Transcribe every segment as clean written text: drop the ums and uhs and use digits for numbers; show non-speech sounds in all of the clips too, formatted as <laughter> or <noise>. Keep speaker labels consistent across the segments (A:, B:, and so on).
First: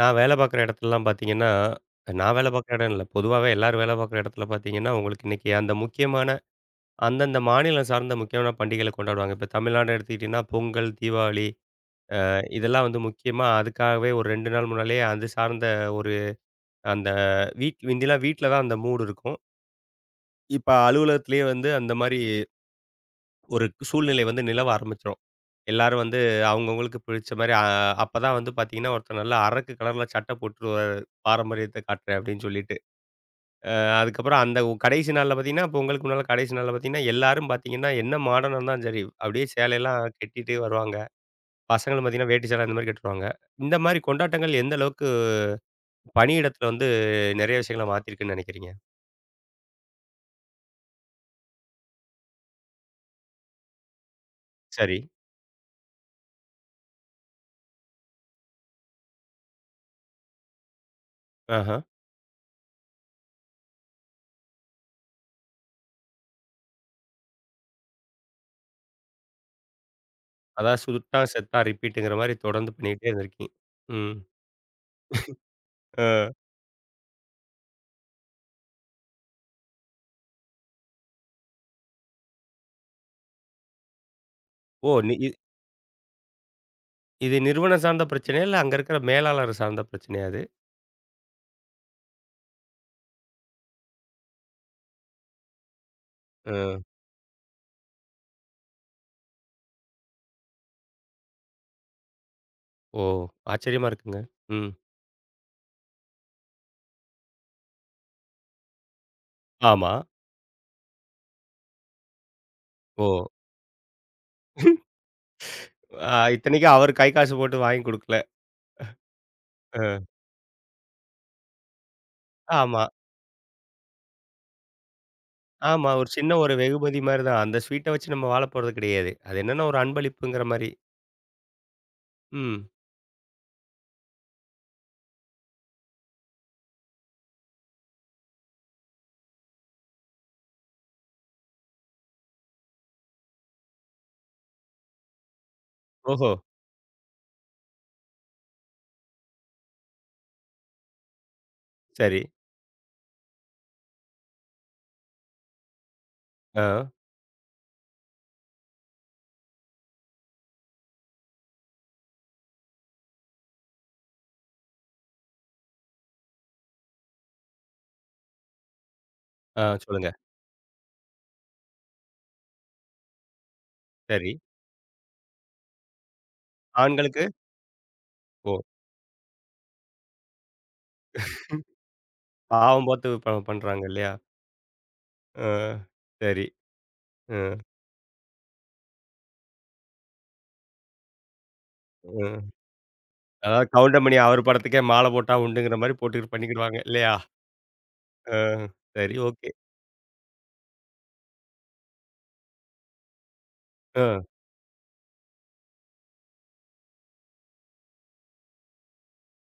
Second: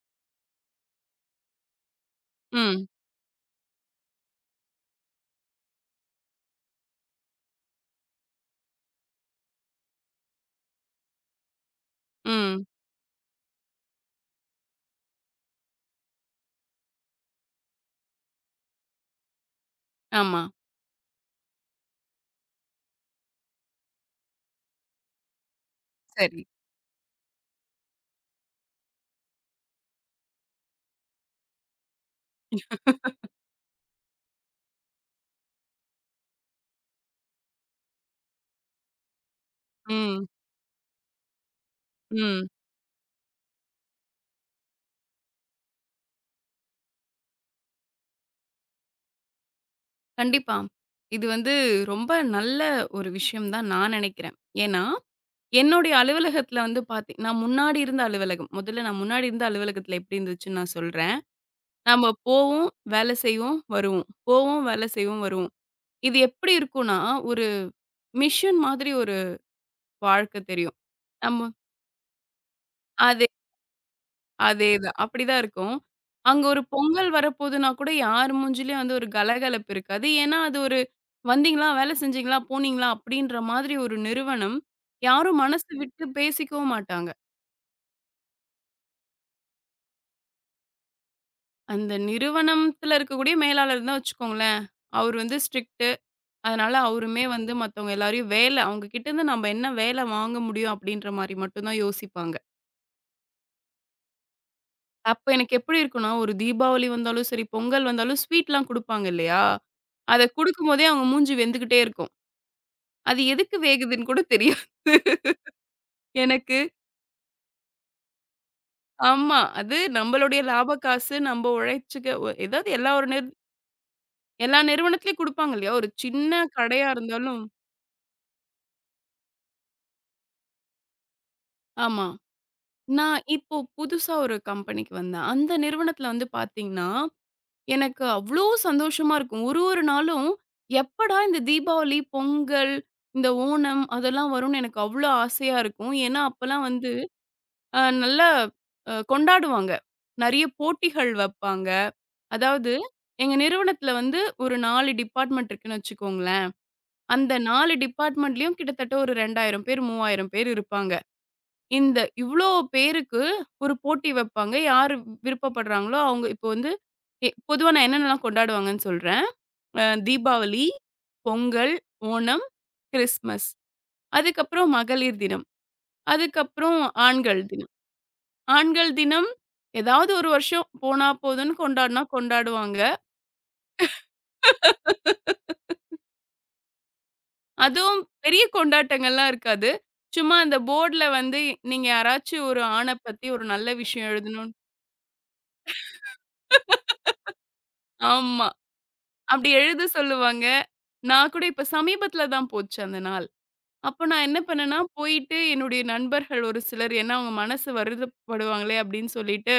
A: நான் வேலை பார்க்குற இடத்துலலாம் பார்த்தீங்கன்னா, நான் வேலை பார்க்குற
B: ம்,
A: இடம் இல்ல. பொதுவாவே எல்லாரும் வேலை பார்க்குற இடத்துல பார்த்தீங்கன்னா, உங்களுக்கு இன்னைக்கு அந்த முக்கியமான அந்தந்த மாநிலம் சார்ந்த முக்கியமான பண்டிகைகள கொண்டாடுவாங்க. இப்ப தமிழ்நாடு எடுத்துக்கிட்டீங்கன்னா, பொங்கல், தீபாவளி
B: ம்.
A: இதெல்லாம் வந்து முக்கியமா அதுக்காகவே ஒரு 2 நாள் முன்னாலேயே அது சார்ந்த ஒரு அந்த வீட் முந்திலாம் வீட்ல தான் அந்த மூடு இருக்கும்.
B: ஆமா.
A: இப்ப அலுவலகத்திலேயே வந்து அந்த மாரி ஒரு சூழ்நிலை வந்து நிலவ ஆரம்பிச்சுரும். எல்லாரும் வந்து
B: சரி.
A: அவங்கவங்களுக்கு பிடிச்ச மாரி அப்பதான் வந்து பார்த்தீங்கன்னா, ஒருத்தன் நல்லா அரக்கு கலர்ல சட்டை போட்டு வருவாரு. பாரம்பரியத்த காட்டுறேன் அப்படின்னு சொல்லிட்டு. அதுக்கப்புறம் அந்த கடைசி நாள்ல பார்த்தீங்கன்னா, பொங்கலுக்கு முன்னால கடைசி நாள்ல பார்த்தீங்கன்னா, எல்லாரும் பார்த்தீங்கன்னா, என்ன மாடர்னா இருந்தாலும் சரி, அப்படியே சேலையெல்லாம்
B: ம்,
A: கட்டிட்டு வருவாங்க. பசங்களும் பார்த்தீங்கன்னா,
B: ம்.
A: வேட்டி சேலை அந்த மாரி கட்டுவாங்க. இந்த மாரி கொண்டாட்டங்கள் எந்த அளவுக்கு பணியிடத்தில வந்து நெறைய விஷயங்கள மாத்திருக்குன்னு நெனைக்கிறீங்க?
B: கண்டிப்பா. இது வந்து ரொம்ப நல்ல ஒரு விஷயம் தான் நான் நினைக்கிறேன். ஏன்னா,
A: சரி.
B: என்னுடைய அலுவலகத்தில வந்து நான் முன்னாடி இருந்த அலுவலகம். முதல்ல நான் முன்னாடி இருந்த அலுவலகத்தில எப்படி இருந்துச்சுன்னு நான் சொல்றேன்.
A: ஆஹா.
B: நம்ம போவோம், வேலை செய்வோம், வருவோம். போவோம், வேலை செய்வோம், வருவோம். இது எப்படி இருக்கும்னா, ஒரு மிஷன் மாதிரி ஒரு வாழ்க்கை தெரியும்.
A: அதாவது சுட்டா,
B: நம்ம
A: செத்தா, ரிப்பீட்டுங்கிற மாரி தொடர்ந்து பண்ணிக்கிட்டே
B: அது
A: இருந்திருக்கீங்க. ம்.
B: அதேதான். அப்படிதான் இருக்கும்.
A: அ
B: அங்க ஒரு பொங்கல் வரப்போதுன்னா கூட யார் மூஞ்சிலயும் வந்து ஒரு கலகலப்பு இருக்காது. ஏன்னா, அது ஒரு வந்தீங்களா, வேலை செஞ்சீங்களா, போனீங்களா அப்படின்ற மாதிரி ஒரு நிறுவனம்.
A: ஓ! நி இ
B: யாரும் மனசு விட்டு பேசிக்கவும் மாட்டாங்க.
A: இது நிறுவனம் சார்ந்த பிரச்சனையா? இல்ல அங்க இருக்கிற மேலாளர் சார்ந்த பிரச்சனையா இது?
B: அந்த நிறுவனத்துல இருக்கக்கூடிய மேலாளர் தான் வச்சுக்கோங்களேன். அவரு வந்து ஸ்ட்ரிக்ட்டு. அதனால
A: அ.
B: அவருமே வந்து மத்தவங்க எல்லாரையும் வேலை அவங்க கிட்ட இருந்து நம்ம என்ன வேலை வாங்க முடியும் அப்படின்ற மாரி மட்டும் தான் யோசிப்பாங்க.
A: ஓ! ஆச்சரியமா இருக்குங்க. ம்.
B: அப்ப எனக்கு எப்படி இருக்கும்னா, ஒரு தீபாவளி வந்தாலும் சரி, பொங்கல் வந்தாலும் ஸ்வீட்லாம் குடுப்பாங்க இல்லையா?
A: ஆமா.
B: அத குடுக்கும்போதே அவங்க மூஞ்சி வெந்துகிட்டே இருக்கும். அது
A: ஓ!
B: எதுக்கு வேகுதுன்னு கூட தெரியாது.
A: <laughs> அ
B: எனக்கு
A: இத்தனைக்கும் அவரு கை காசு போட்டு வாங்கி குடுக்கல.
B: ஆமா. அது
A: அ.
B: நம்மளுடைய லாப காசு நம்ம உழைச்சுக்க ஏதாவது
A: ஆமா,
B: எல்லா நிறுவனத்திலயும் குடுப்பாங்க இல்லையா? ஒரு
A: ஆமா. ஒரு சின்ன
B: சின்ன
A: ஒரு
B: கடையா
A: வெகுமதி மாரி தான்.
B: இருந்தாலும்
A: அந்த ஸ்வீட்ட வச்சு நம்ம வாழ போறது கிடையாது. அது என்னன்னா ஒரு அன்பளிப்புங்கிற மாரி.
B: ஆமா.
A: ம்.
B: நான் இப்போ புதுசா ஒரு கம்பெனிக்கு வந்தேன். அந்த நிறுவனத்தில வந்து பார்த்தீங்கன்னா, எனக்கு அவ்ளோ சந்தோஷமா இருக்கும். ஒரு ஒரு நாளும் எப்படா இந்த தீபாவளி, பொங்கல், இந்த ஓணம் அதெல்லாம் வரும்னு எனக்கு அவ்ளோ ஆசையா இருக்கும். ஏன்னா,
A: ஓஹோ!
B: அப்பலாம் வந்து நல்லா கொண்டாடுவாங்க. நெறைய போட்டிகள் வப்பாங்க.
A: சரி.
B: அதாவது எங்க நிறுவனத்தில வந்து ஒரு 4 டிபார்ட்மெண்ட் இருக்குன்னு வச்சுக்கோங்களேன்.
A: ஆ,
B: அந்த 4 டிபார்ட்மெண்ட்லயும் கிட்டத்தட்ட ஒரு 2000 பேர், 3000 பேர் இருப்பாங்க. இந்த இவ்ளோ பேருக்கு ஒரு போட்டி வப்பாங்க. யாரு விருப்பப்படுறாங்களோ அவங்க இப்போ வந்து பொதுவா நான் என்னென்னலாம் கொண்டாடுவாங்கன்னு சொல்றேன்.
A: ஆ சொல்லுங்க.
B: தீபாவளி, பொங்கல், ஓணம், கிறிஸ்மஸ்.
A: சரி.
B: அதுக்கப்புறம் மகளிர் தினம். அதுக்கப்புறம்
A: ஆண்களுக்கு
B: ஆண்கள் தினம்.
A: ஓ!
B: ஆண்கள் தினம் ஏதாவது ஒரு வருஷம் போனா போதும்ன்னு கொண்டாடுனா கொண்டாடுவாங்க.
A: பாவம் பார்த்து பண்றாங்க இல்லையா? ஆ சரி. அ,
B: அதுவும் பெரிய கொண்டாட்டங்கள்லாம் இருக்காது. சும்மா அந்த போர்டுல வந்து நீங்க யாராச்சும்
A: ம்.
B: ஒரு ஆண பத்தி ஒரு
A: அதாவது
B: நல்ல
A: கவுண்டம்
B: விஷயம்
A: பண்ணி அவர்
B: எழுதணும்னு
A: படத்துக்கே மாலை போட்டா உண்டுங்கிற மாரி போட்டுக்கிட்டு பண்ணிக்கிடுவாங்க இல்லையா? ஆ
B: ஆமா.
A: சரி ஓகே.
B: அப்படி எழுத சொல்லுவாங்க. நான் கூட இப்ப சமீபத்தில தான் போச்சு அந்த நாள்.
A: ஆ
B: அப்ப நான் என்ன பண்ணேன்னா, போயிட்டு என்னுடைய நண்பர்கள் ஒரு சிலர் ஏன்னா அவங்க மனசு வருத்தப்படுவாங்களே அப்படின்னு சொல்லிட்டு,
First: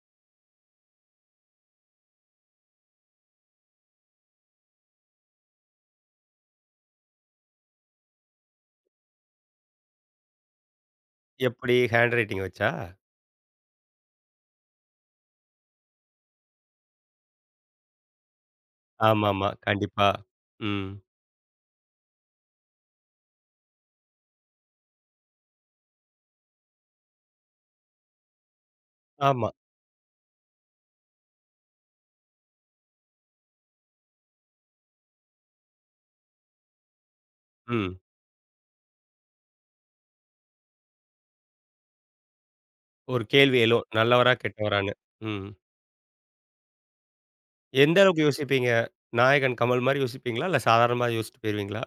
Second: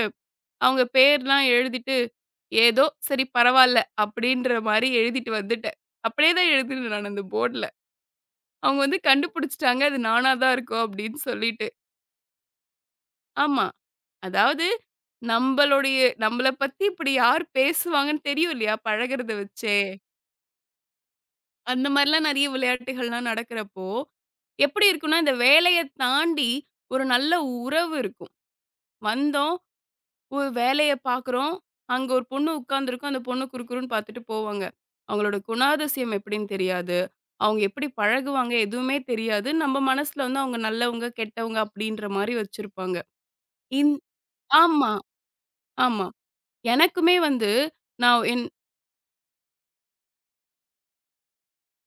B: அவங்க பேர்லாம் எழுதிட்டு, ஏதோ சரி பரவால்ல அப்படின்ற மாரி எழுதிட்டு வந்துட்டேன். அப்படியே தான் எழுதினேன் நான் அந்த போர்டுல. அவங்க வந்து கண்டுபிடிச்சுட்டாங்க. அது நானா தான் இருக்கும் அப்படின்னு சொல்லிட்டு.
A: எப்படி ஹேண்ட் ரைட்டிங் வச்சா?
B: ஆமா. அதாவது நம்பளுடைய நம்மள பத்தி இப்படி யார் பேசுவாங்கன்னு தெரியும் இல்லையா? பழகுறத
A: ஆமாமா.
B: வச்சே.
A: கண்டிப்பா. ம்.
B: அந்த மாரிலாம் நெறைய விளையாட்டுகள்லாம் நடக்கிறப்போ, எப்படி இருக்கும்னா, இந்த வேலைய தாண்டி ஒரு நல்ல உறவு இருக்கும்.
A: ஆமா.
B: வந்தோம், ஒரு வேலைய பார்க்குறோம். அங்க ஒரு பொண்ணு உட்காந்துருக்கும். அந்த பொண்ணு குறுகுறுன்னு பார்த்துட்டு போவாங்க. அவங்களோட குணாதிசயம் எப்படின்னு தெரியாது. அவங்க எப்படி
A: ம்.
B: பழகுவாங்க எதுவுமே தெரியாது. நம்ம மனசுல வந்து அவங்க நல்லவங்க, கெட்டவங்க அப்படின்ற மாரி வச்சிருப்பாங்க.
A: ஒரு கேள்வி எழும்.
B: இந்
A: நல்லவரா?
B: ஆமா,
A: கெட்டவரான்னு. ம்.
B: ஆமா. எனக்குமே வந்து
A: எந்த அளவுக்கு
B: நான் என்
A: யோசிப்பீங்க? நாயகன் கமல் மாரி யோசிப்பீங்களா? இல்ல சாதாரணமா யோசிச்சுட்டு போயிருவீங்களா?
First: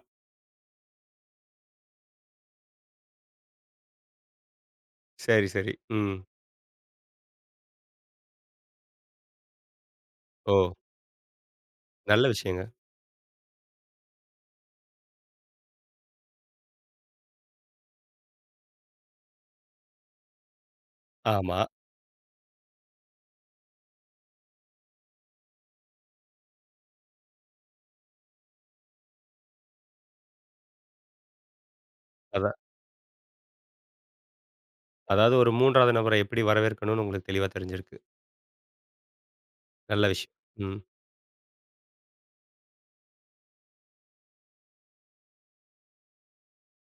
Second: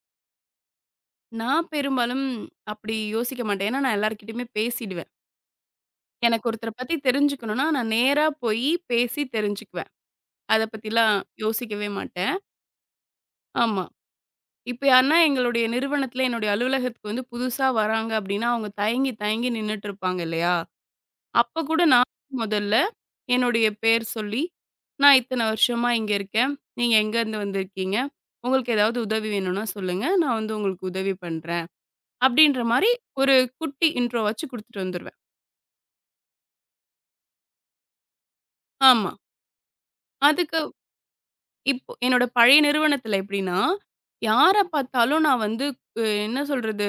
B: நான் பெரும்பாலும் அப்படி யோசிக்க மாட்டேன். ஏன்னா, நான் எல்லார்கிட்டயுமே பேசிடுவேன்.
A: சரி, சரி. ம்.
B: எனக்கு ஒருத்தர பத்தி தெரிஞ்சுக்கணும்னா, நான் நேரா போயி பேசி தெரிஞ்சுக்குவேன்.
A: ஓ!
B: அத பத்திலாம் யோசிக்கவே
A: நல்ல
B: மாட்டேன்.
A: விஷயங்க.
B: ஆமா. இப்ப யாருன்னா எங்களுடைய நிறுவனத்தில, என்னுடைய அலுவலகத்துக்கு வந்து புதுசா வராங்க அப்படின்னா, அவங்க தயங்கி தயங்கி நின்னுட்டு இருப்பாங்க இல்லையா?
A: ஆமா.
B: அப்ப கூட நான் முதல்ல என்னுடைய பேர் சொல்லி, "நான் இத்தன வருஷமா இங்க இருக்கேன். நீங்க எங்கேருந்து வந்திருக்கீங்க? உங்களுக்கு ஏதாவது உதவி வேணும்னா சொல்லுங்க. நான் வந்து உங்களுக்கு உதவி பண்றேன்."
A: அதான்.
B: அப்படின்ற மாரி ஒரு குட்டி இன்ட்ரோ வச்சு குடுத்துட்டு வந்துருவேன்.
A: அதாவது ஒரு 3வது நபரை எப்படி வரவேற்கணும்னு உங்களுக்கு தெளிவா தெரிஞ்சிருக்கு.
B: ஆமா.
A: நல்ல விஷயம்.
B: அதுக்கு
A: ம்.
B: இப்போ என்னோட பழைய நிறுவனத்துல எப்படின்னா, யார பார்த்தாலும் நான் வந்து என்ன சொல்றது?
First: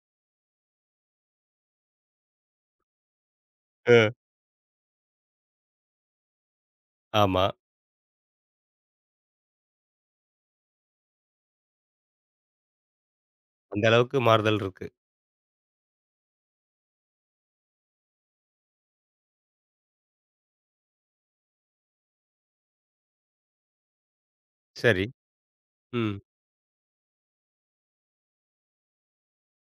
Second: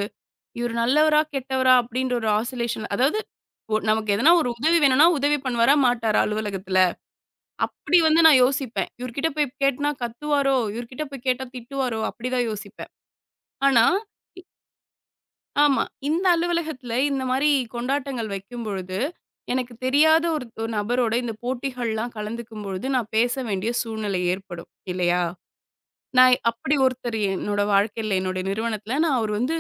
B: இவர் நல்லவரா? கெட்டவரா? அப்படின்ற ஒரு ஆசோலேஷன் அதாவது நமக்கு எதனா ஒரு உதவி வேணும்னா, உதவி பண்ணுவாரா? மாட்டாரா? அலுவலகத்துல?
A: ஆமா.
B: அப்படி வந்து நான் யோசிப்பேன். இவர்கிட்ட போய் கேட்டனா கத்துவாரோ? இவர்கிட்ட போய் கேட்டா திட்டுவாரோ? அப்படிதான் யோசிப்பேன். ஆனா
A: அந்த அளவுக்கு
B: இ
A: மாறுதல் இருக்கு.
B: ஆமா. இந்த அலுவலகத்துல இந்த மாரி கொண்டாட்டங்கள் வைக்கும்பொழுது, எனக்கு தெரியாத ஒரு ஒரு நபரோட இந்த போட்டிகள்லாம் கலந்துக்கும் பொழுது, நான் பேச வேண்டிய சூழ்நிலை ஏற்படும்.
A: சரி.
B: இல்லையா?
A: ம்.
B: நான் அப்படி ஒருத்தர் என்னோட வாழ்க்கையில, என்னோட நிறுவனத்துல நான் அவர் வந்து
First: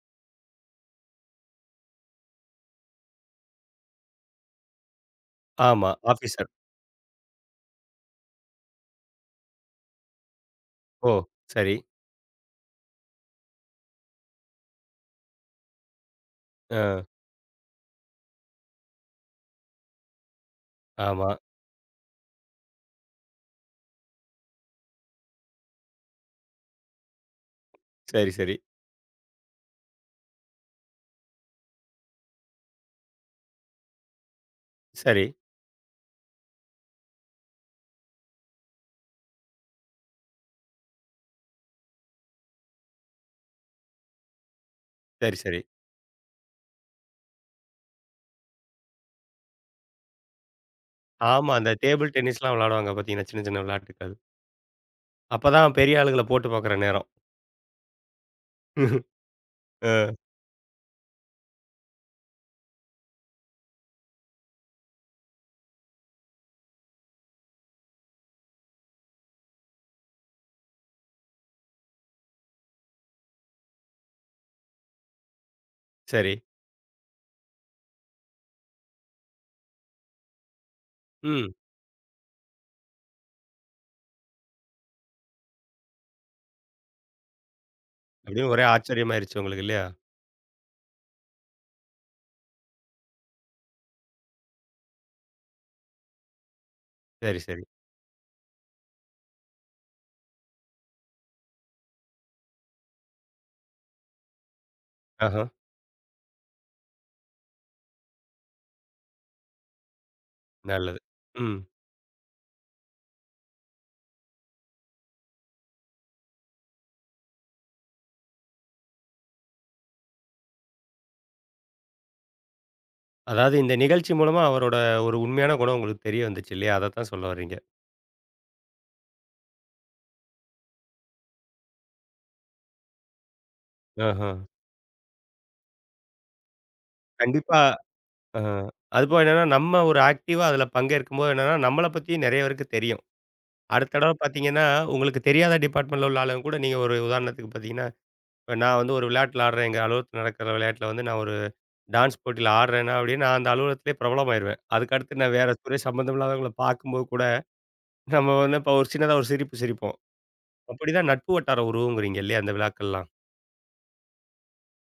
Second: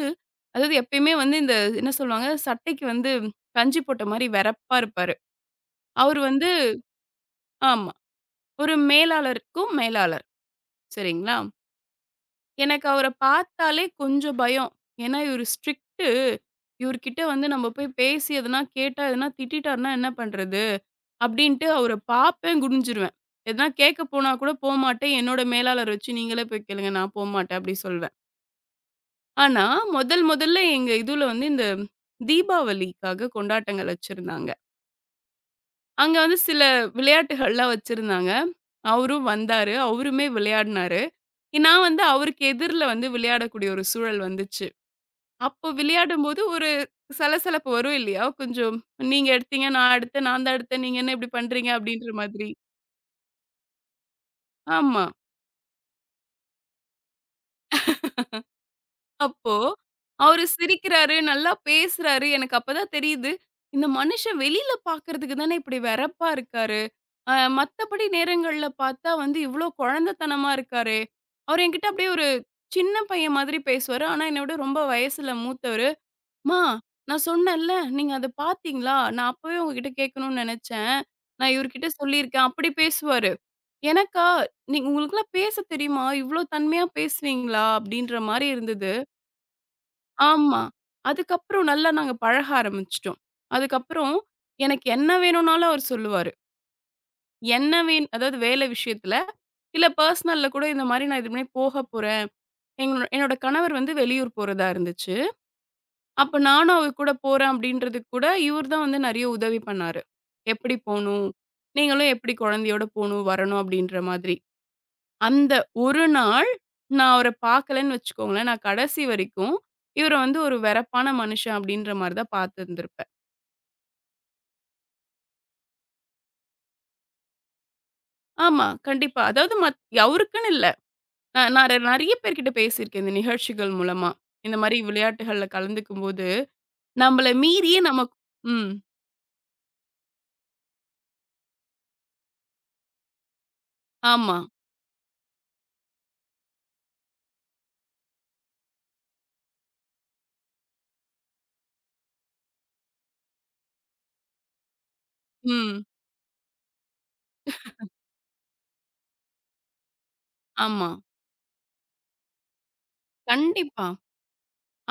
B: அதாவது எப்பயுமே வந்து இந்த என்ன சொல்லுவாங்க? சட்டைக்கு வந்து கஞ்சி போட்ட மாரி வெறப்பா இருப்பாரு.
A: ஆமா.
B: அவரு வந்து
A: ஆஃபீசர்.
B: ஆமா. ஒரு மேலாளருக்கும் மேலாளர்.
A: ஓ!
B: சரிங்களா?
A: சரி.
B: எனக்கு அவர பார்த்தாலே கொஞ்சம் பயம். ஏன்னா இவரு ஸ்ட்ரிக்ட்டு.
A: அ.
B: இவருகிட்ட வந்து நம்ம போய் பேசி எதனா கேட்டா, எதனா திட்டிட்டாருன்னா என்ன பண்றது?
A: ஆமா.
B: அப்டின்ட்டு அவர பார்ப்பேன், குனிஞ்சிருவேன். எதனா கேட்க போனா கூட போமாட்டேன். என்னோட மேலாளர வச்சு நீங்களே போய் கேளுங்க. நான் போமாட்டேன் அப்டி சொல்வேன்.
A: சரி, சரி.
B: ஆனா, முதல் முதல்ல எங்க இதுல வந்து இந்த தீபாவளிக்காக கொண்டாட்டங்கள் வச்சிருந்தாங்க.
A: சரி,
B: அங்க வந்து சில விளையாட்டுகள்லாம் வச்சிருந்தாங்க. அவரும் வந்தாரு. அவருமே விளையாடுனாரு. நான் வந்து அவருக்கு எதிர்ல வந்து விளையாடக்கூடிய ஒரு சூழல் வந்துச்சு.
A: சரி, சரி.
B: அப்போ விளையாடும்போது ஒரு சலசலப்பு வரும் இல்லையா? கொஞ்சம் நீங்க எடுத்தீங்க, நான் எடுத்தேன், நான் தான் எடுத்தேன், நீங்க என்ன இப்படி
A: ஆமா. அந்த
B: பண்றீங்க? அப்படின்ற
A: டேபிள்
B: மாதிரி.
A: டென்னிஸ்லாம் விளையாடுவாங்க பார்த்தீங்கன்னா, சின்ன சின்ன விளையாட்டுக்கள்.
B: ஆமா.
A: அப்பதான் பெரிய ஆளுகள போட்டு பார்க்குற நேரம்.
B: அப்போ
A: அ.
B: அவரு சிரிக்கிறாரு, நல்லா பேசுறாரு. எனக்கு அப்பதான் தெரியுது, இந்த மனுஷன் வெளியில பார்க்கறதுக்கு தானே இப்படி வெறப்பா இருக்காரு. அ மத்தபடி நேரங்கள்ல பார்த்தா வந்து இவ்ளோ குழந்தைத்தனமா இருக்காரே! அவரு என்கிட்ட அப்படியே ஒரு சின்ன பையன் மாதிரி பேசுவாரு. ஆனா, என்ன விட ரொம்ப வயசுல மூத்தவரு.
A: சரி.
B: மா, நான் சொன்னேன்ல, நீங்க அத பார்த்தீங்களா? நான் அப்பவே உங்ககிட்ட கேட்கணும்னு நெனச்சேன்.
A: ம்.
B: நான் இவர்கிட்ட சொல்லியிருக்கேன். அப்படி பேசுவாரு. எனக்கா, நீங்க உங்களுக்கெல்லாம் பேசத் தெரியுமா? இவ்ளோ தன்மையா பேசுவீங்களா? அப்படின்ற மாரி
A: அப்படின்னு ஒரே
B: இருந்தது.
A: ஆச்சரியமாயிருச்சு உங்களுக்கு இல்லையா?
B: ஆமா. அதுக்கப்புறம் நல்லா நாங்க பழக ஆரம்பிச்சுட்டோம். அதுக்கப்புறம் எனக்கு என்ன வேணும்னாலும் அவர் சொல்லுவாரு.
A: சரி, சரி.
B: என்ன வேண் அதாவது வேலை விஷயத்துல, இல்ல பர்சனல்ல கூட இந்த மாரி நான் இதுக்கு முன்னாடி போகப் போறேன். எங்களோ என்னோட கணவர் வந்து வெளியூர் போறதா இருந்துச்சு.
A: ஆஹா,
B: அப்ப நானும் அவ கூட போறேன் அப்படின்றதுக்கு கூட இவர் தான் வந்து நிறைய உதவி பண்ணாரு. எப்படி
A: நல்லது.
B: போணும்?
A: ம்.
B: நீங்களும் எப்படி குழந்தையோட போணும், வரணும் அப்படின்ற மாதிரி. அந்த ஒரு நாள் நான் அவர பார்க்கலன்னு வச்சுக்கோங்களேன், நான் கடைசி வரைக்கும் இவர வந்து ஒரு வெறப்பான மனுஷன் அப்படின்ற மாரி தான் பார்த்துருந்திருப்பேன்.
A: அதாவது இந்த நிகழ்ச்சி மூலமா அவரோட ஒரு உண்மையான குணம் உங்களுக்கு தெரிய வந்துச்சு இல்லையா? அதத்தான் சொல்ல வர்றீங்க.
B: ஆமா, கண்டிப்பா. அதாவது அவருக்குன்னு இல்ல. நான் நான் ரெ- நிறைய பேர்கிட்ட பேசியிருக்கேன் இந்த நிகழ்ச்சிகள் மூலமா.
A: ஆஹா.
B: இந்த மாரி விளையாட்டுகள்ல கலந்துக்கும்போது, நம்மள
A: கண்டிப்பா.
B: மீறியே நமக்கு
A: அ
B: ம்.
A: அதுபோக என்னன்னா, நம்ம ஒரு ஆக்டிவா அதில பங்கேற்கும்போது என்னன்னா, நம்மள பத்தி நெறைய பேருக்கு தெரியும். அடுத்த தடவ
B: ஆமா.
A: பார்த்தீங்கன்னா, உங்களுக்கு தெரியாத டிபார்ட்மெண்ட்ல உள்ள ஆளுங்க கூட நீங்க ஒரு உதாரணத்துக்கு பார்த்தீங்கன்னா, இப்ப நான் வந்து ஒரு விளையாட்டுல ஆடுறேன். எங்க அலுவலகத்துல நடக்கிற விளையாட்டுல வந்து நான் ஒரு டான்ஸ் போட்டியில ஆடுறேன்னா, அப்படின்னு நான் அந்த அலுவலகத்திலேயே பிரபலமாயிருவேன். அதுக்கடுத்து நான் வேற துறை
B: ம்.
A: சம்மந்தம் இல்லாதவங்கள பார்க்கும்போது கூட நம்ம வந்து இப்ப ஒரு சின்னதா ஒரு சிரிப்பு சிரிப்போம்.
B: ஆமா.
A: அப்படிதான் நட்பு வட்டாரம் உருவுங்கிறீங்க இல்லையா? அந்த விழாக்கள்லாம்.
B: கண்டிப்பா.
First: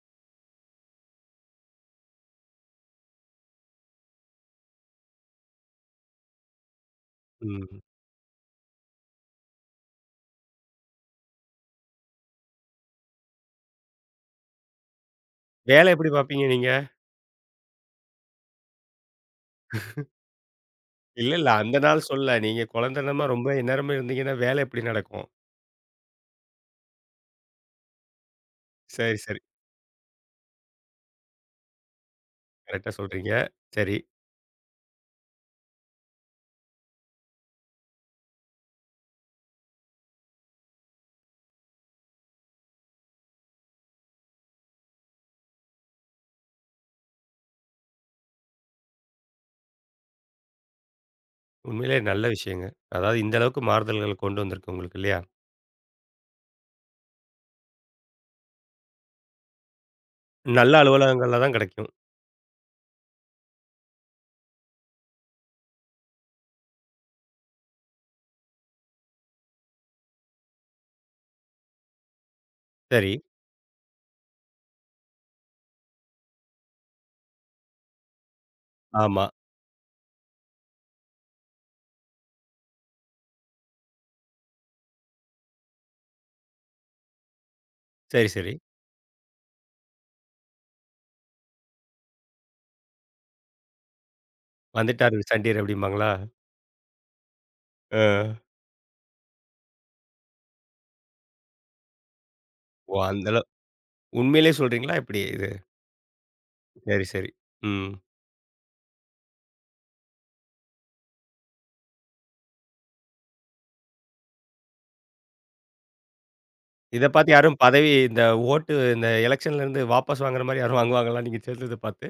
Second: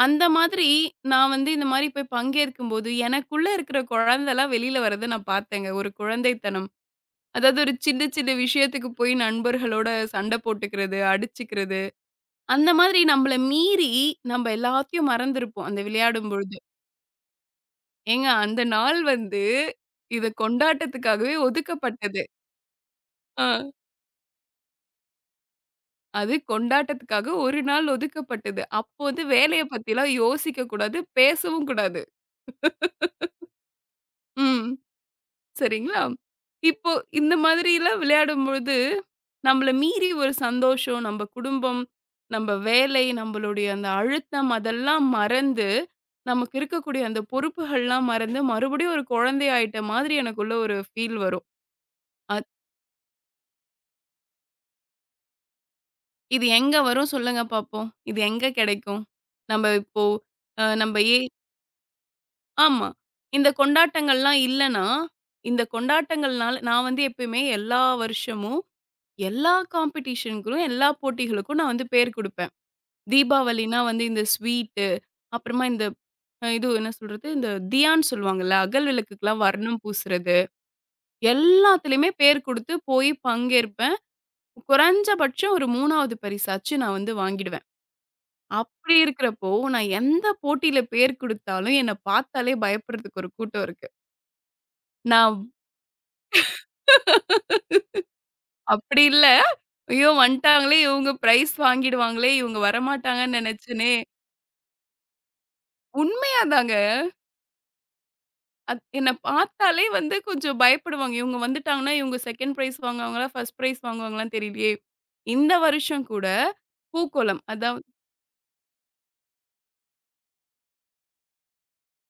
B: அந்த மாதிரி நான் வந்து இந்த மாரி போய் பங்கேற்கும்போது, எனக்குள்ள இருக்கிற குழந்தலாம் வெளில வரத நான் பார்த்தேங்க. ஒரு குழந்தைத்தனம். அதாவது ஒரு
A: ம்.
B: சின்ன சின்ன விஷயத்துக்கு போய் நண்பர்களோட சண்ட போட்டுக்கிறது, அடிச்சுக்கிறது. அந்த மாதிரி நம்மள மீறி நம்ப எல்லாத்தையும் மறந்திருப்போம், அந்த
A: வேலை எப்படி
B: விளையாடும்
A: பார்ப்பீங்க
B: பொழுது.
A: நீங்க?
B: ஏங்க அந்த நாள் வந்து இது
A: இல்ல,
B: கொண்டாட்டத்துக்காகவே
A: இல்ல. அந்த நாள்
B: ஒதுக்கப்பட்டது.
A: சொல்லல. நீங்க குழந்தனமா ரொம்ப
B: ஆ.
A: எந்நேரமும் இருந்தீங்கன்னா, வேலை எப்படி நடக்கும்?
B: அது கொண்டாட்டத்துக்காக ஒரு நாள் ஒதுக்கப்பட்டது. அப்போ
A: சரி,
B: வந்து
A: சரி.
B: வேலைய பத்திலாம் யோசிக்க கூடாது, பேசவும் கூடாது.
A: கரெக்ட்டா சொல்றீங்க. சரி.
B: ம். சரிங்களா? இப்போ இந்த மாதிரிலாம் விளையாடும்பொழுது, நம்மள மீறி ஒரு சந்தோஷம், நம்ப குடும்பம், நம்ப வேலை, நம்மளுடைய அந்த அழுத்தம் அதெல்லாம் மறந்து, நமக்கு இருக்கக்கூடிய அந்த பொறுப்புகள்லாம் மறந்து, மறுபடியும் ஒரு குழந்தை ஆயிட்ட மாதிரி எனக்குள்ள ஒரு ஃபீல் வரும்.
A: உண்மையிலேயே நல்ல
B: அத்
A: விஷயங்க. அதாவது இந்த அளவுக்கு மாறுதல்கள் கொண்டு வந்திருக்கு உங்களுக்கு இல்லையா?
B: இது எங்க வரும் சொல்லுங்க பாப்போம்? இது எங்க கிடைக்கும்? நம்ப இப்போ அ
A: நல்ல
B: நம்ப ஏ
A: அலுவலகங்கள்ல தான் கிடைக்கும்.
B: ஆமா. இந்த கொண்டாட்டங்கள்லாம் இல்லன்னா, இந்த கொண்டாட்டங்கள்னால நான் வந்து எப்பயுமே எல்லா வருஷமும் எல்லா காம்படிஷனுக்கும், எல்லா போட்டிகளுக்கும் நான் வந்து பேர் குடுப்பேன்.
A: சரி.
B: தீபாவளினா வந்து இந்த ஸ்வீட்டு, அப்புறமா இந்த இது என்ன சொல்றது? இந்த தியான்னு சொல்லுவாங்கல்ல, அகல்
A: ஆமா.
B: விளக்குக்குலாம் வர்ணம் பூசுறது. எல்லாத்துலயுமே பேர் குடுத்து போய் பங்கேற்பேன். குறைஞ்சபட்சம் ஒரு 3வது பரிசாச்சும் நான் வந்து வாங்கிடுவேன்.
A: சரி, சரி.
B: அப்படி இருக்கிறப்போ, நான் எந்த போட்டியில பேர் குடுத்தாலும் என்ன பார்த்தாலே பயப்படுறதுக்கு ஒரு கூட்டம் இருக்கு.
A: வந்துட்டாரு
B: நான்
A: சண்டீர் அப்படிம்பாங்களா? அ.
B: அப்படி இல்ல, "ஐயோ! வந்துட்டாங்களே, இவங்க பிரைஸ் வாங்கிடுவாங்களே, இவங்க
A: ஓ! அந்த
B: வரமாட்டாங்கன்னு"
A: அளவு
B: நெனச்சேனே
A: உண்மையிலேயே சொல்றீங்களா எப்படி இது?
B: உண்மையா தாங்க.
A: சரி, சரி. ம்.
B: என்ன பார்த்தாலே வந்து கொஞ்சம் பயப்படுவாங்க. இவங்க வந்துட்டாங்கன்னா, இவங்க 2nd பிரைஸ் வாங்குவாங்களா? 1 பிரைஸ் வாங்குவாங்களான்னு தெரியலையே! இந்த வருஷம் கூட
A: இத பார்த்து
B: பூக்கோளம்.
A: யாரும்
B: அதாவது
A: பதவி இந்த ஓட்டு இந்த எலக்ஷன்லேருந்து வாபஸ் வாங்குற மாரி யாரும் வாங்குவாங்களா? நீங்க சேர்ந்தத பார்த்து?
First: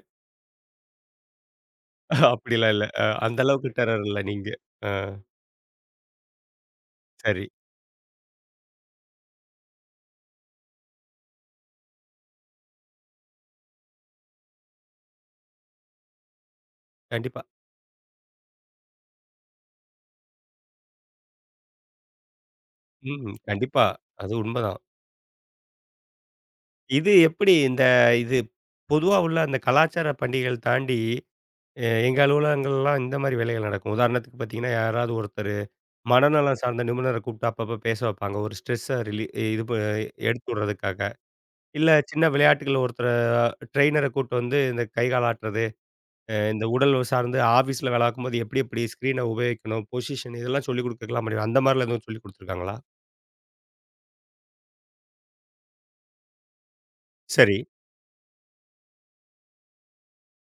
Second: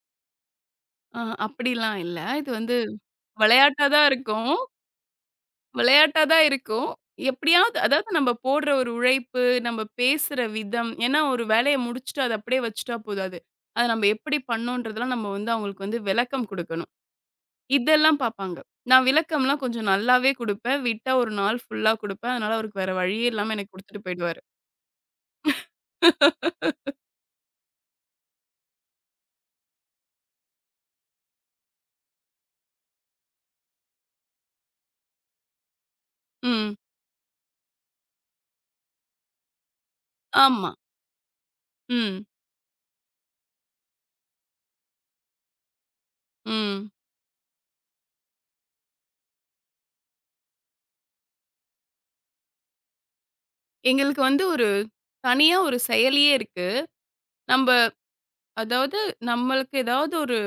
B: அப்படிலாம் இல்ல. இது
A: அப்படிலாம் <laughs>
B: வந்து
A: இல்ல. அந்த அளவுக்கு
B: விளையாட்டா
A: டெரர்
B: தான்
A: இல்ல நீங்க.
B: இருக்கும்.
A: அ
B: விளையாட்டா தான் இருக்கும்.
A: சரி.
B: எப்படியாவது அதாவது நம்ம போடுற ஒரு உழைப்பு, நம்ம பேசுற விதம் ஏன்னா ஒரு வேலைய முடிச்சுட்டு அத அப்படியே வச்சுட்டா போதாது. அத நம்ம எப்படி பண்ணோன்றதெல்லாம் நம்ம வந்து அவங்களுக்கு வந்து விளக்கம் குடுக்கணும்.
A: கண்டிப்பா.
B: இதெல்லாம் பார்ப்பாங்க. நான் விளக்கம்லாம் கொஞ்சம் நல்லாவே குடுப்பேன். விட்டா ஒரு நாள் ஃபுல்லா குடுப்பேன். அதனால அவருக்கு வேற வழியே
A: ம்.
B: இல்லாம எனக்கு
A: கண்டிப்பா.
B: குடுத்துட்டு
A: அது
B: போயிடுவாரு.
A: உண்மதான். இது எப்படி இந்த இது பொதுவா உள்ள அந்த கலாச்சார பண்டிகைகள் தாண்டி, எங்க அலுவலகங்கள்லாம் இந்த மாரி வேலைகள் நடக்கும். உதாரணத்துக்கு பார்த்தீங்கன்னா, யாராவது ஒருத்தரு மனநலம்
B: ம்.
A: சார்ந்த நிபுணர கூப்பிட்டு அப்பப்ப பேச வைப்பாங்க. ஒரு ஸ்ட்ரெஸ்ஸ ரிலீ இது எடுத்து
B: ஆமா.
A: விடுறதுக்காக. இல்ல
B: ம்.
A: சின்ன விளையாட்டுகள்ல ஒருத்தர ட்ரெய்னர கூட்டு வந்து இந்த கை கால் ஆட்டுறது இந்த
B: ம்.
A: உடல் சார்ந்து ஆஃபீஸ்ல வேலை பார்க்கும்போது எப்படி எப்படி ஸ்க்ரீனை உபயோகிக்கணும், பொசிஷன் இதெல்லாம் சொல்லிக் கொடுக்கலாம் முடியும். அந்த மாரிலாம் எதுவும் சொல்லிக் குடுத்துருக்காங்களா?
B: எங்களுக்கு வந்து ஒரு தனியா ஒரு செயலியே இருக்கு.
A: சரி.
B: நம்ப அதாவது நம்மளுக்கு ஏதாவது ஒரு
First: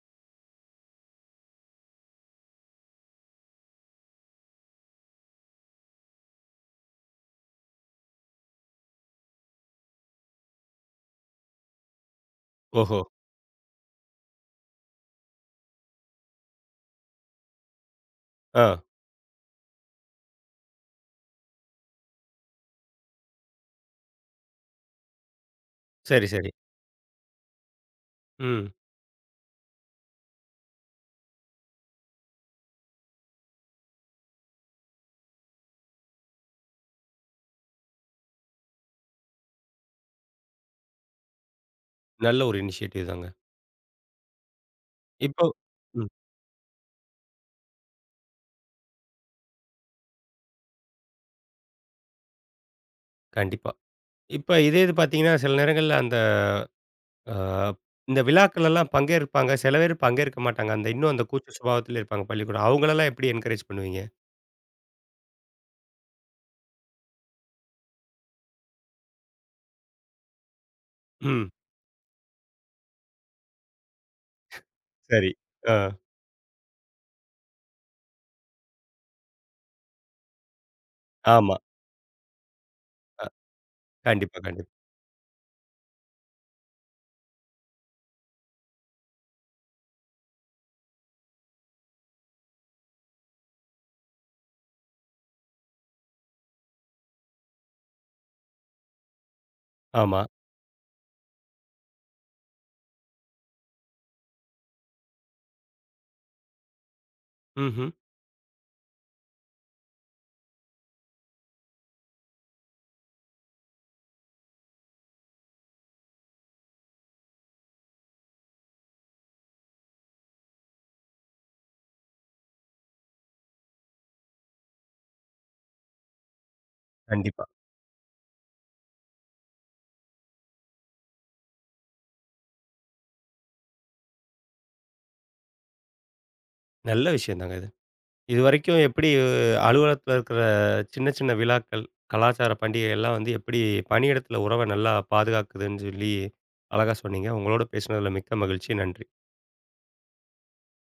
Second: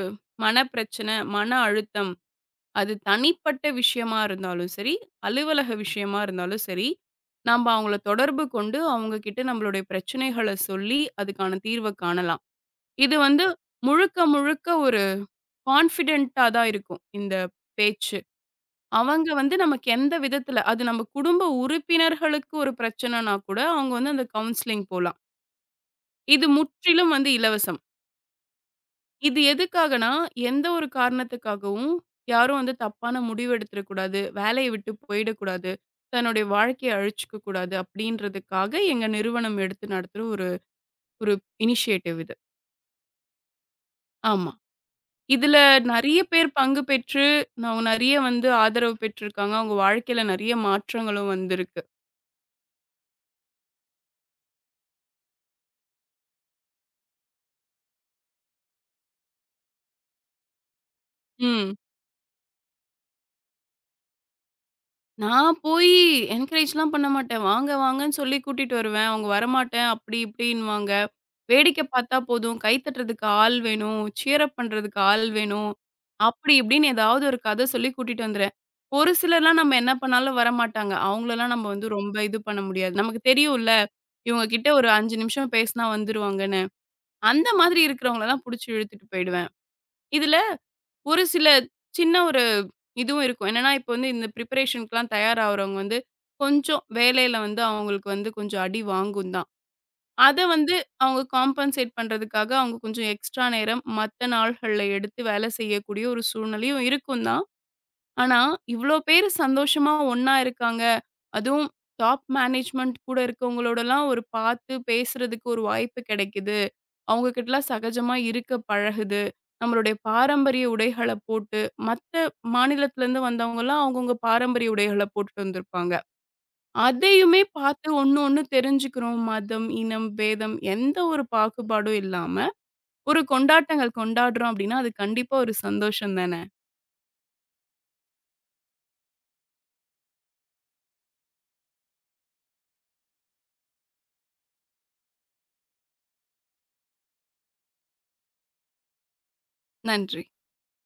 B: மனப்பிரச்சனை, மன அழுத்தம் அது தனிப்பட்ட விஷயமா இருந்தாலும் சரி, அலுவலக விஷயமா இருந்தாலும் சரி, நம்ப அவங்கள தொடர்பு கொண்டு அவங்க கிட்ட நம்மளுடைய பிரச்சனைகள சொல்லி அதுக்கான தீர்வ காணலாம்.
A: ஓஹோ!
B: இது வந்து முழுக்க, முழுக்க ஒரு கான்ஃபிடென்ட்டா தான் இருக்கும். இந்த பேச்சு.
A: ஆ.
B: அவங்க வந்து நமக்கு எந்த விதத்துல அது நம்ம குடும்ப உறுப்பினர்களுக்கு ஒரு பிரச்சனனா கூட, அவங்க வந்து அந்த கவுன்சிலிங் போலாம்.
A: சரி,
B: இது
A: சரி.
B: முற்றிலும் வந்து இலவசம்.
A: ம்.
B: இது எதுக்காகனா, எந்த ஒரு காரணத்துக்காகவும் யாரும் வந்து தப்பான முடிவு எடுத்துறக் கூடாது. வேலைய விட்டு போயிடக்கூடாது. தன்னுடைய வாழ்க்கைய அழிச்சுக்க கூடாது. அப்டின்றதுக்காக எங்க நிறுவனம் எடுத்து நடத்துற ஒரு ஒரு இனிஷியேட்டிவ் இது.
A: நல்ல ஒரு இனிஷியேட்டிவ் தாங்க.
B: ஆமா.
A: இப்போ
B: இதுல
A: ம்.
B: நெறைய பேர் பங்கு பெற்று, அவங்க நெறைய வந்து ஆதரவு பெற்றிருக்காங்க. அவங்க வாழ்க்கையில நெறைய மாற்றங்களும் வந்திருக்கு.
A: கண்டிப்பா. இப்ப இதே இது பார்த்தீங்கன்னா, சில நேரங்கள்ல அந்த அ இந்த விழாக்கள்லாம் பங்கேற்பாங்க. சில பேர் பங்கேற்க மாட்டாங்க. அந்த இன்னும் அந்த கூச்ச
B: ம்.
A: சுபாவத்தில இருப்பாங்க பள்ளிக்கூடம். அவங்களெல்லாம் எப்படி என்கரேஜ் பண்ணுவீங்க?
B: நான் போய் என்கரேஜ்லாம் பண்ண மாட்டேன். "வாங்க, வாங்கன்னு" சொல்லி கூட்டிட்டு வருவேன். அவங்க வரமாட்டேன் அப்படி இப்படின்னுவாங்க.
A: ம்.
B: வேடிக்கை பார்த்தா போதும், கை தட்டுறதுக்கு ஆள் வேணும், சியரப் பண்றதுக்கு ஆள்
A: சரி.
B: வேணும்,
A: ஆ.
B: அப்படி இப்படின்னு ஏதாவது ஒரு கதை சொல்லி கூட்டிட்டு வந்துருவேன். ஒரு சிலர்லாம் நம்ம என்ன பண்ணாலும் வரமாட்டாங்க. அவங்களலாம்
A: ஆமா.
B: நம்ம வந்து ரொம்ப இது பண்ண முடியாது. நமக்கு
A: அ
B: தெரியும்ல,
A: கண்டிப்பா,
B: இவங்க கிட்ட
A: கண்டிப்பா.
B: ஒரு 5 நிமிஷம் பேசினா வந்துருவாங்கன்னு. அந்த மாதிரி இருக்கிறவங்கள தான் புடிச்சு இழுத்துட்டு போயிடுவேன். இதுல ஒரு சில சின்ன ஒரு இதுவும் இருக்கும். என்னன்னா, இப்ப வந்து இந்த பிரிப்பரேஷன்க்குலாம் தயாராகுறவங்க வந்து, கொஞ்சம் வேலையில வந்து அவங்களுக்கு வந்து கொஞ்சம் அடி வாங்கும் தான்.
A: ஆமா.
B: அத வந்து அவங்க காம்பன்சேட் பண்றதுக்காக அவங்க கொஞ்சம் எக்ஸ்ட்ரா நேரம் மத்த நாள்கள்ல எடுத்து வேலை செய்யக்கூடிய ஒரு சூழ்நிலையும் இருக்கும் தான்.
A: ம்ஹ்ம்.
B: ஆனா, இவ்ளோ பேரு சந்தோஷமா ஒண்ணா இருக்காங்க. அதுவும் டாப் மேனேஜ்மெண்ட் கூட இருக்கவங்களோடலாம் ஒரு பார்த்து பேசுறதுக்கு ஒரு வாய்ப்பு கிடைக்குது. அவங்க கிட்டலாம் சகஜமா இருக்க பழகுது. நம்மளுடைய பாரம்பரிய உடைகள போட்டு, மத்த மாநிலத்திலேருந்து வந்தவங்கலாம் அவங்கவங்க பாரம்பரிய உடைகள போட்டுட்டு வந்திருப்பாங்க. அதையுமே
A: கண்டிப்பா.
B: பார்த்து ஒண்ணு ஒண்ணு தெரிஞ்சுக்கிறோம். மதம், இனம், பேதம் எந்த ஒரு பாகுபாடும் இல்லாம, ஒரு கொண்டாட்டங்கள் கொண்டாடுறோம் அப்படின்னா, அது கண்டிப்பா ஒரு சந்தோஷம் தானே!
A: நல்ல விஷயம் தாங்க இது. இதுவரைக்கும் எப்படி அலுவலகத்துல இருக்கிற சின்ன, சின்ன விழாக்கள், கலாச்சார பண்டிகை எல்லாம் வந்து எப்படி பணியிடத்துல உறவ நல்லா பாதுகாக்குதுன்னு சொல்லி அழகா சொன்னீங்க. உங்களோட பேசினதுல மிக்க மகிழ்ச்சி. நன்றி.
B: நன்றி.